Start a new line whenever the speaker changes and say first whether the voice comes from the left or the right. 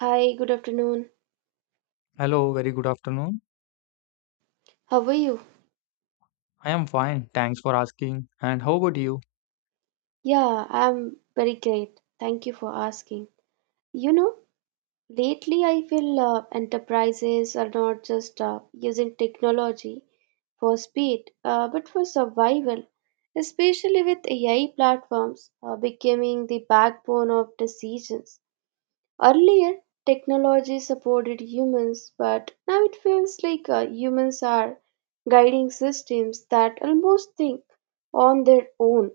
right: Hi, good afternoon.
left: Hello, very good afternoon.
right: How are you?
left: I am fine, thanks for asking. And how about you?
right: Yeah, I'm very great. Thank you for asking. You know, lately I feel enterprises are not just using technology for speed, but for survival, especially with AI platforms becoming the backbone of decisions. Earlier, technology supported humans, but now it feels like humans are guiding systems that almost think on their own.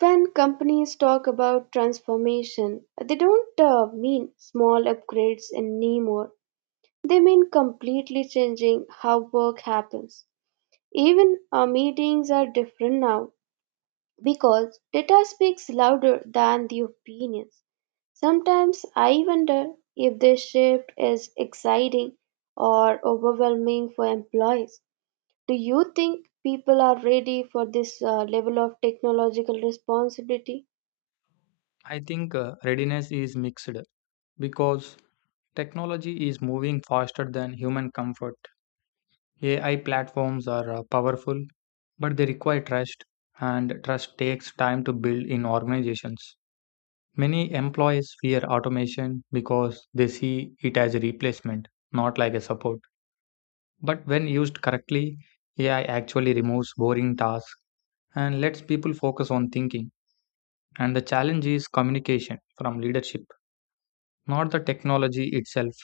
right: When companies talk about transformation, they don't mean small upgrades anymore. They mean completely changing how work happens. Even our meetings are different now because data speaks louder than the opinions. Sometimes I wonder if this shift is exciting or overwhelming for employees. Do you think people are ready for this level of technological responsibility?
left: I think readiness is mixed because technology is moving faster than human comfort. AI platforms are powerful, but they require trust, and trust takes time to build in organizations. Many employees fear automation because they see it as a replacement, not like a support. But when used correctly, AI actually removes boring tasks and lets people focus on thinking. And the challenge is communication from leadership, not the technology itself.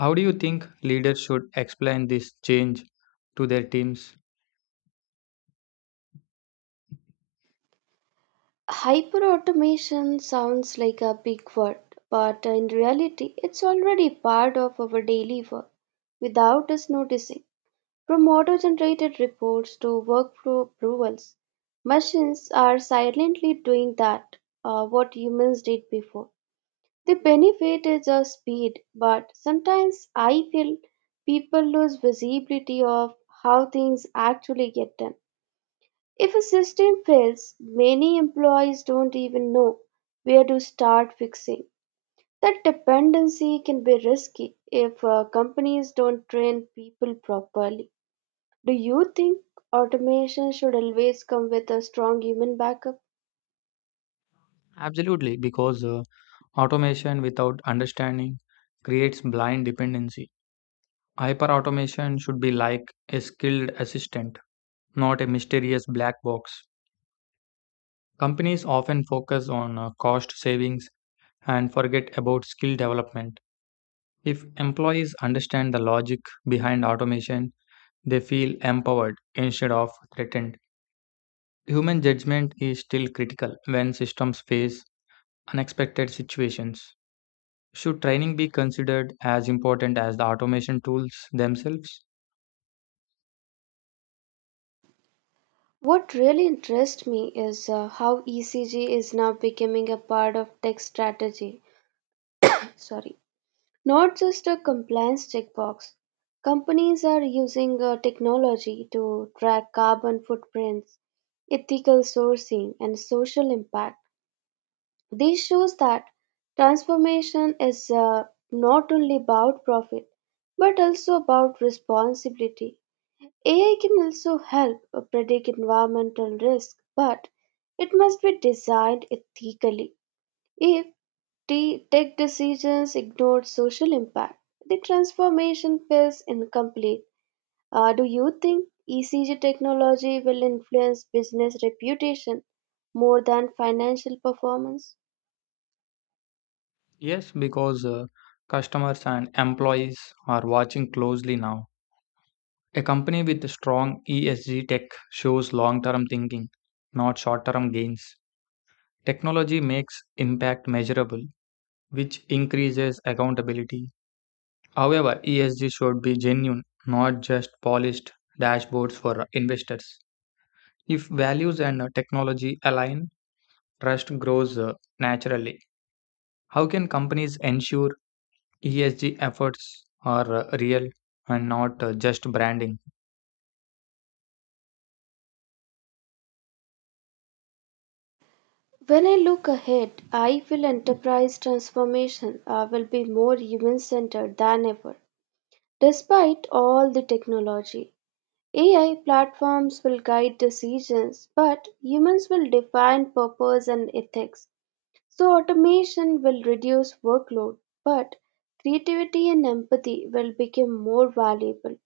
left: How do you think leaders should explain this change to their teams?
right: Hyperautomation sounds like a big word, but in reality, it's already part of our daily work without us noticing. From auto generated reports to workflow approvals, machines are silently doing that, what humans did before. The benefit is the speed, but sometimes I feel people lose visibility of how things actually get done. If a system fails, many employees don't even know where to start fixing. That dependency can be risky if companies don't train people properly. Do you think automation should always come with a strong human backup?
left: Absolutely, because automation without understanding creates blind dependency. Hyper automation should be like a skilled assistant, not a mysterious black box. Companies often focus on cost savings and forget about skill development. If employees understand the logic behind automation, they feel empowered instead of threatened. Human judgment is still critical when systems face unexpected situations. Should training be considered as important as the automation tools themselves?
right: What really interests me is how ECG is now becoming a part of tech strategy. Sorry, not just a compliance checkbox. Companies are using technology to track carbon footprints, ethical sourcing, and social impact. This shows that transformation is not only about profit but also about responsibility. AI can also help predict environmental risk, but it must be designed ethically. If T- Tech decisions ignored social impact. The transformation feels incomplete. Do you think ECG technology will influence business reputation more than financial performance?
left: Yes, because customers and employees are watching closely now. A company with strong ESG tech shows long term thinking, not short term gains. Technology makes impact measurable, which increases accountability. However, ESG should be genuine, not just polished dashboards for investors. If values and technology align, trust grows naturally. How can companies ensure ESG efforts are real and not just branding?
right: When I look ahead, I feel enterprise transformation will be more human centered than ever. Despite all the technology, AI platforms will guide decisions, but humans will define purpose and ethics. So, automation will reduce workload, but creativity and empathy will become more valuable.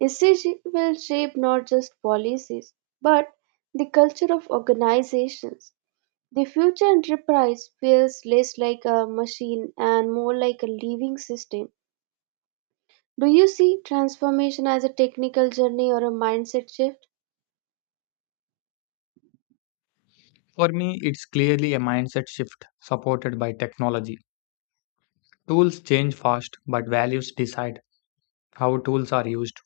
right: ECG will shape not just policies, but the culture of organizations. The future enterprise feels less like a machine and more like a living system. Do you see transformation as a technical journey or a mindset shift?
left: For me, it's clearly a mindset shift supported by technology. Tools change fast, but values decide how tools are used.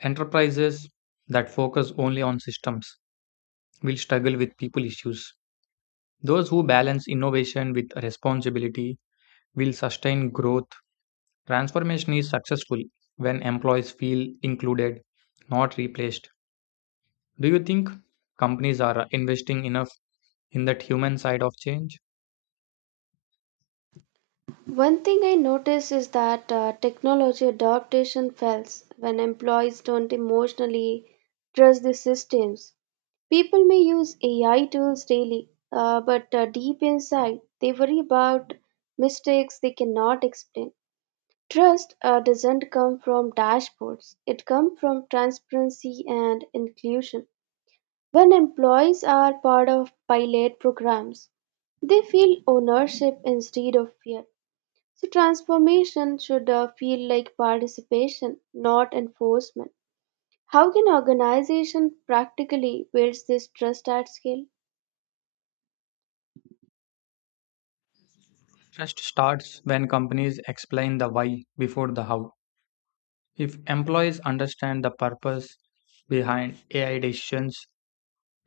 left: Enterprises that focus only on systems will struggle with people issues. Those who balance innovation with responsibility will sustain growth. Transformation is successful when employees feel included, not replaced. Do you think companies are investing enough in that human side of change?
right: One thing I notice is that technology adaptation fails when employees don't emotionally trust the systems. People may use AI tools daily, but deep inside, they worry about mistakes they cannot explain. Trust doesn't come from dashboards, it comes from transparency and inclusion. When employees are part of pilot programs, they feel ownership instead of fear. So transformation should feel like participation, not enforcement. How can organization practically build this trust at scale?
left: Trust starts when companies explain the why before the how. If employees understand the purpose behind AI decisions,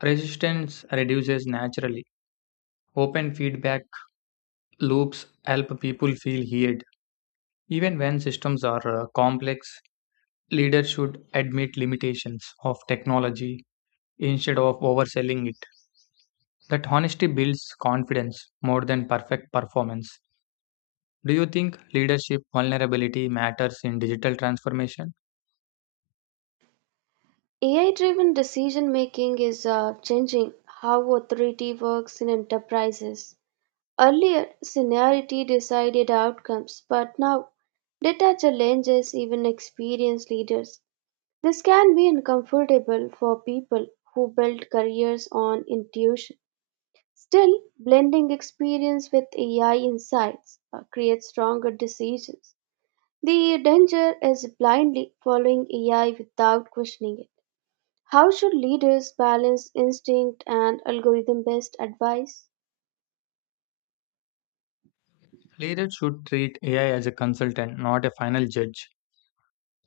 left: resistance reduces naturally. Open feedback loops help people feel heard. Even when systems are complex, leaders should admit limitations of technology instead of overselling it. That honesty builds confidence more than perfect performance. Do you think leadership vulnerability matters in digital transformation?
right: AI-driven decision making is changing how authority works in enterprises. Earlier, seniority decided outcomes, but now data challenges even experienced leaders. This can be uncomfortable for people who build careers on intuition. Still, blending experience with AI insights creates stronger decisions. The danger is blindly following AI without questioning it. How should leaders balance instinct and algorithm based advice?
left: Leaders should treat AI as a consultant, not a final judge.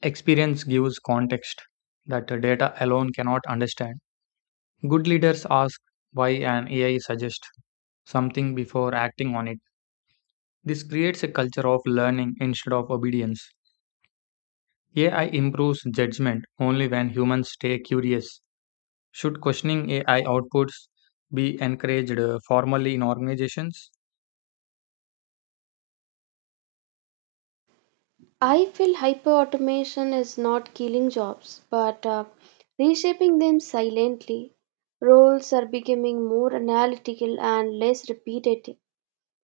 left: Experience gives context that the data alone cannot understand. Good leaders ask why an AI suggests something before acting on it. This creates a culture of learning instead of obedience. AI improves judgment only when humans stay curious. Should questioning AI outputs be encouraged formally in organizations?
right: I feel hyper automation is not killing jobs, but reshaping them silently. Roles are becoming more analytical and less repetitive,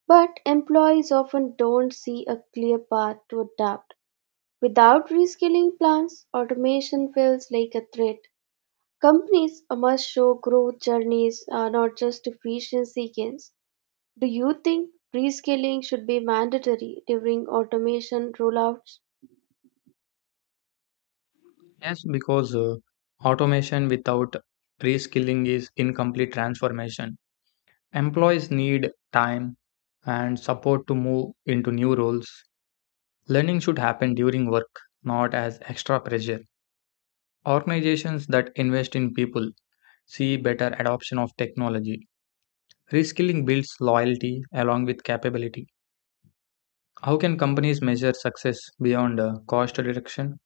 right: but employees often don't see a clear path to adapt. Without reskilling plants, automation feels like a threat. Companies must show growth journeys, not just efficiency gains. Do you think reskilling should be mandatory during automation rollouts?
left: Yes, because automation without reskilling is incomplete transformation. Employees need time and support to move into new roles. Learning should happen during work, not as extra pressure. Organizations that invest in people see better adoption of technology. Reskilling builds loyalty along with capability. How can companies measure success beyond cost reduction?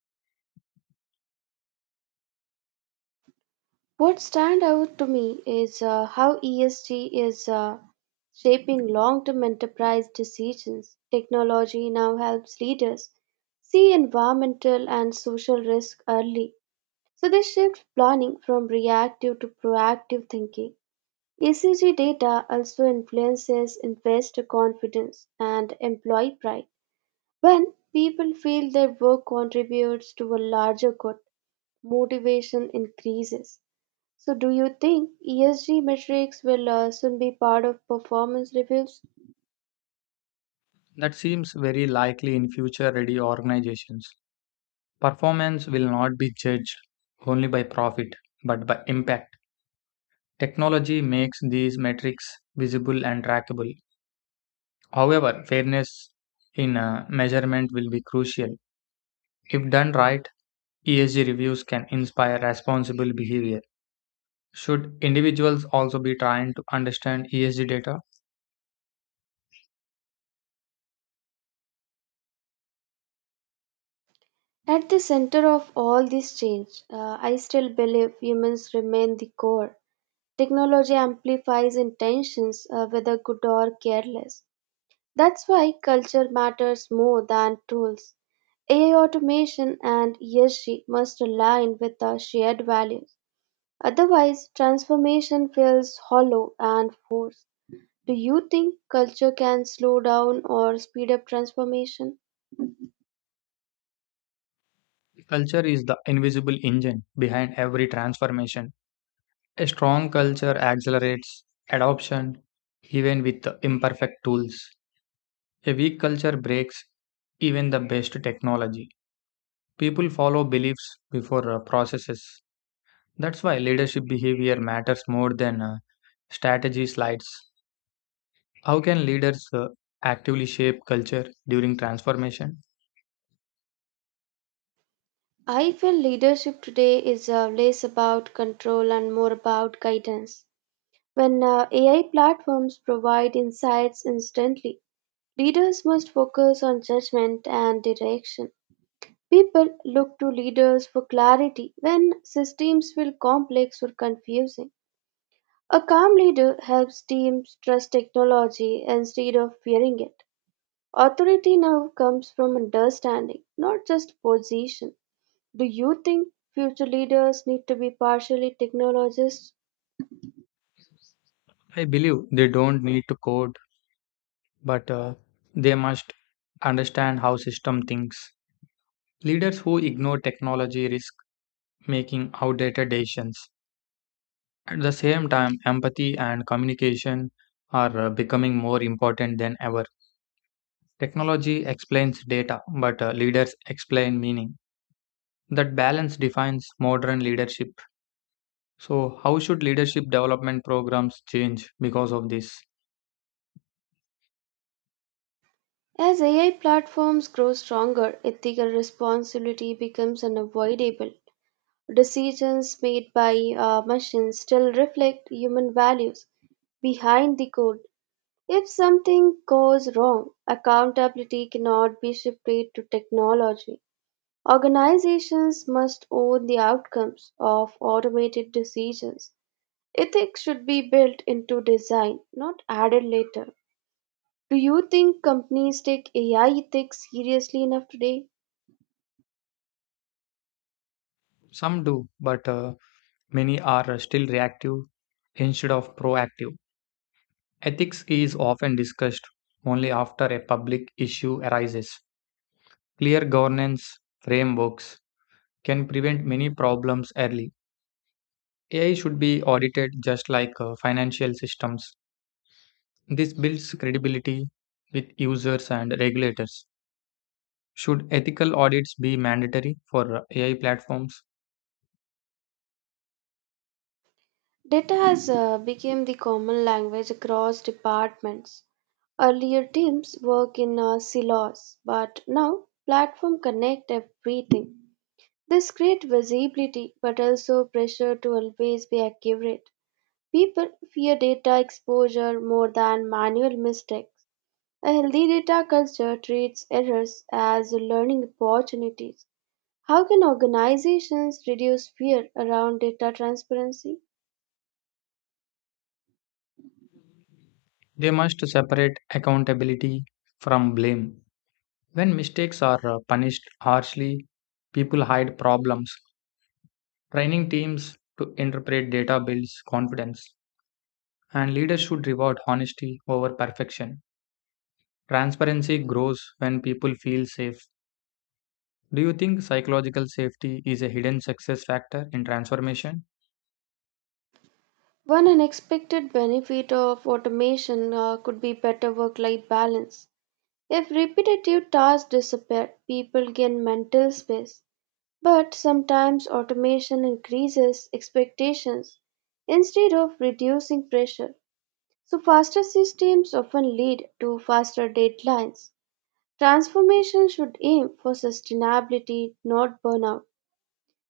right: What stand out to me is how ESG is shaping long-term enterprise decisions. Technology now helps leaders see environmental and social risk early. So this shifts planning from reactive to proactive thinking. ECG data also influences investor confidence and employee pride. When people feel their work contributes to a larger good, motivation increases. So, do you think ESG metrics will soon be part of performance reviews?
left: That seems very likely in future ready organizations. Performance will not be judged only by profit, but by impact. Technology makes these metrics visible and trackable. However, fairness in measurement will be crucial. If done right, ESG reviews can inspire responsible behavior. Should individuals also be trying to understand ESG data?
right: At the center of all this change, I still believe humans remain the core. Technology amplifies intentions, whether good or careless. That's why culture matters more than tools. AI automation and ESG must align with our shared values. Otherwise, transformation feels hollow and forced. Do you think culture can slow down or speed up transformation?
left: Culture is the invisible engine behind every transformation. A strong culture accelerates adoption even with the imperfect tools. A weak culture breaks even the best technology. People follow beliefs before processes. That's why leadership behavior matters more than strategy slides. How can leaders actively shape culture during transformation?
right: I feel leadership today is less about control and more about guidance. When AI platforms provide insights instantly, leaders must focus on judgment and direction. People look to leaders for clarity when systems feel complex or confusing. A calm leader helps teams trust technology instead of fearing it. Authority now comes from understanding, not just position. Do you think future leaders need to be partially technologists?
left: I believe they don't need to code, but they must understand how system thinks. Leaders who ignore technology risk making outdated decisions. At the same time, empathy and communication are becoming more important than ever. Technology explains data, but leaders explain meaning. That balance defines modern leadership. So, how should leadership development programs change because of this?
right: As AI platforms grow stronger, ethical responsibility becomes unavoidable. Decisions made by machines still reflect human values behind the code. If something goes wrong, accountability cannot be shifted to technology. Organizations must own the outcomes of automated decisions. Ethics should be built into design, not added later. Do you think companies take AI ethics seriously enough today?
left: Some do, but many are still reactive instead of proactive. Ethics is often discussed only after a public issue arises. Clear governance frameworks can prevent many problems early. AI should be audited just like financial systems. This builds credibility with users and regulators. Should ethical audits be mandatory for AI platforms?
right: Data has become the common language across departments. Earlier teams work in silos, but now platform connect everything. This creates visibility but also pressure to always be accurate. People fear data exposure more than manual mistakes. A healthy data culture treats errors as learning opportunities. How can organizations reduce fear around data transparency?
left: They must separate accountability from blame. When mistakes are punished harshly, people hide problems. Training teams to interpret data builds confidence, and leaders should reward honesty over perfection. Transparency grows when people feel safe. Do you think psychological safety is a hidden success factor in transformation?
right: One unexpected benefit of automation could be better work life balance. If repetitive tasks disappear, people gain mental space. But sometimes automation increases expectations instead of reducing pressure. So, faster systems often lead to faster deadlines. Transformation should aim for sustainability, not burnout.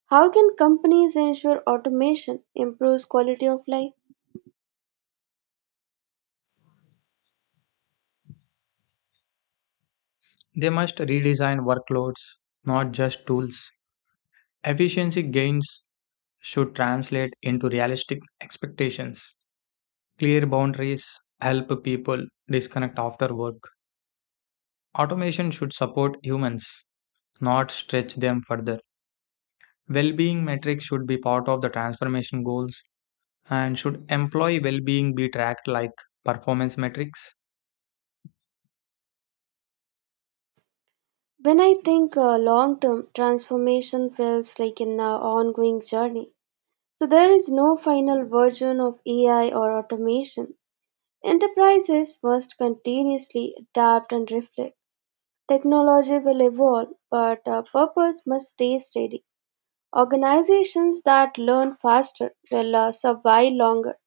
right: How can companies ensure automation improves quality of life?
left: They must redesign workloads, not just tools. Efficiency gains should translate into realistic expectations. Clear boundaries help people disconnect after work. Automation should support humans, not stretch them further. Well being metrics should be part of the transformation goals and should employee well being be tracked like performance metrics.
right: When I think long term, transformation feels like an ongoing journey. So there is no final version of AI or automation. Enterprises must continuously adapt and reflect. Technology will evolve, but our purpose must stay steady. Organizations that learn faster will survive longer.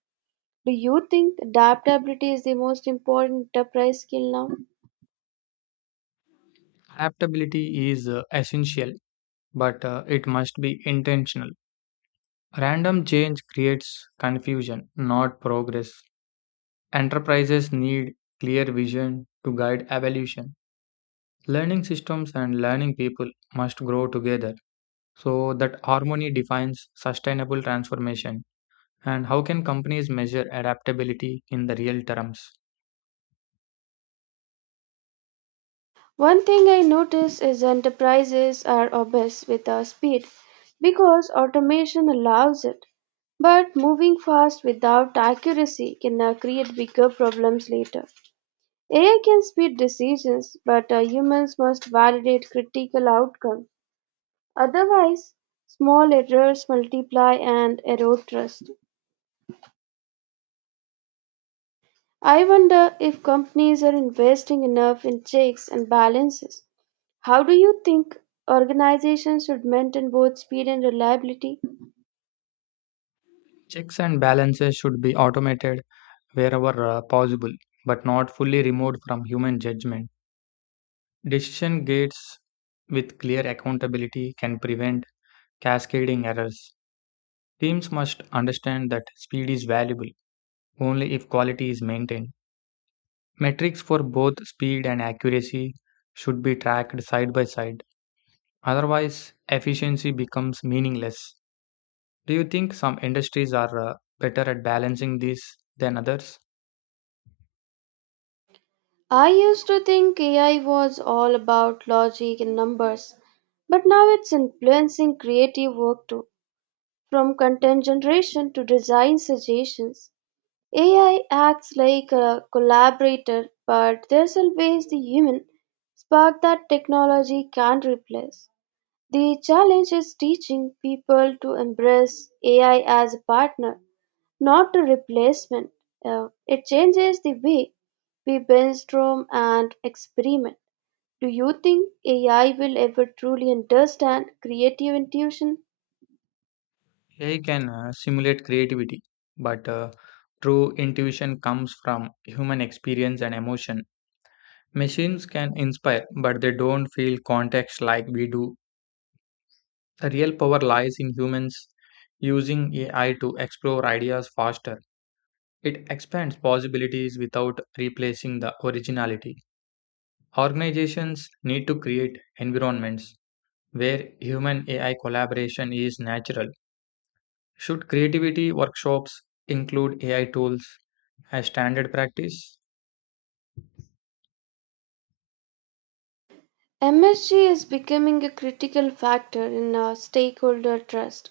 right: Do you think adaptability is the most important enterprise skill now?
left: Adaptability is essential, but it must be intentional. Random change creates confusion, not progress. Enterprises need clear vision to guide evolution. Learning systems and learning people must grow together so that harmony defines sustainable transformation. And how can companies measure adaptability in the real terms?
right: One thing I notice is enterprises are obsessed with the speed because automation allows it. But moving fast without accuracy can create bigger problems later. AI can speed decisions, but humans must validate critical outcomes. Otherwise, small errors multiply and erode trust. I wonder if companies are investing enough in checks and balances. How do you think organizations should maintain both speed and reliability?
left: Checks and balances should be automated wherever possible, but not fully removed from human judgment. Decision gates with clear accountability can prevent cascading errors. Teams must understand that speed is valuable only if quality is maintained. Metrics for both speed and accuracy should be tracked side by side. Otherwise, efficiency becomes meaningless. Do you think some industries are better at balancing these than others?
right: I used to think AI was all about logic and numbers, but now it's influencing creative work too, from content generation to design suggestions. AI acts like a collaborator, but there's always the human spark that technology can't replace. The challenge is teaching people to embrace AI as a partner, not a replacement. It changes the way we brainstorm and experiment. Do you think AI will ever truly understand creative intuition?
left: AI can simulate creativity, but true intuition comes from human experience and emotion. Machines can inspire, but they don't feel context like we do. The real power lies in humans using AI to explore ideas faster. It expands possibilities without replacing the originality. Organizations need to create environments where human AI collaboration is natural. Should creativity workshops include AI tools as standard practice?
right: MSG is becoming a critical factor in our stakeholder trust,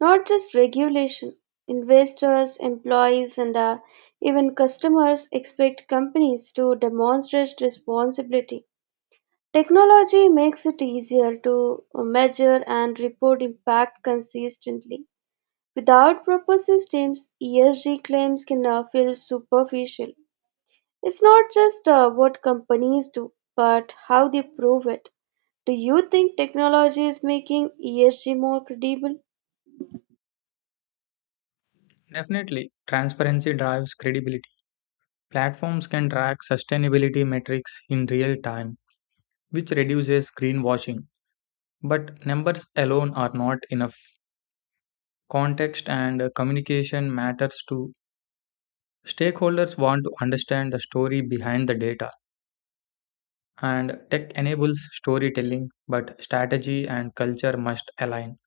right: not just regulation. Investors, employees, and even customers expect companies to demonstrate responsibility. Technology makes it easier to measure and report impact consistently. Without proper systems, ESG claims can feel superficial. It's not just what companies do, but how they prove it. Do you think technology is making ESG more credible?
left: Definitely, transparency drives credibility. Platforms can track sustainability metrics in real time, which reduces greenwashing. But numbers alone are not enough. Context and communication matters too. Stakeholders want to understand the story behind the data, and tech enables storytelling, but strategy and culture must align.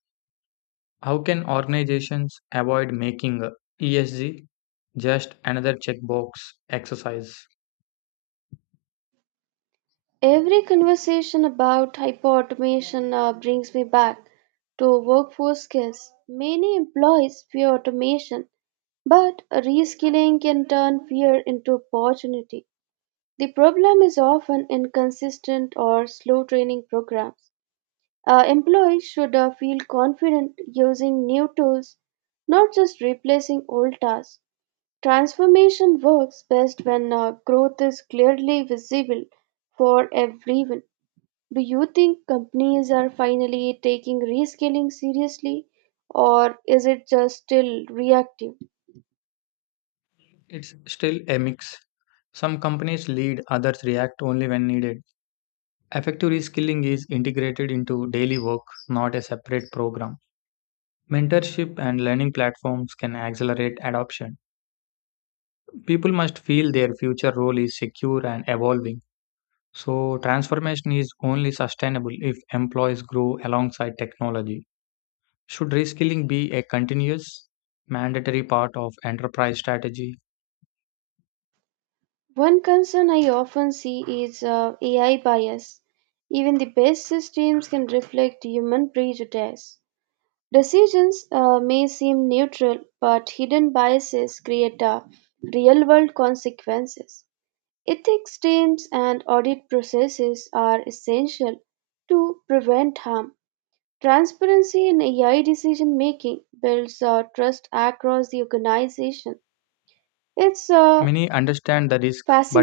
left: How can organizations avoid making ESG just another checkbox exercise?
right: Every conversation about hyperautomation brings me back to workforce skills. Many employees fear automation, but reskilling can turn fear into opportunity. The problem is often inconsistent or slow training programs. Employees should feel confident using new tools, not just replacing old tasks. Transformation works best when growth is clearly visible for everyone. Do you think companies are finally taking reskilling seriously, or is it just still reactive?
left: It's still a mix. Some companies lead, others react only when needed. Effective reskilling is integrated into daily work, not a separate program. Mentorship and learning platforms can accelerate adoption. People must feel their future role is secure and evolving. So, transformation is only sustainable if employees grow alongside technology. Should reskilling be a continuous, mandatory part of enterprise strategy?
right: One concern I often see is AI bias. Even the best systems can reflect human prejudice. Decisions may seem neutral, but hidden biases create real world consequences. Ethics teams and audit processes are essential to prevent harm. Transparency in AI decision making builds trust across the organization. It's
left: Many understand the risk,
right: fascinating.
left: but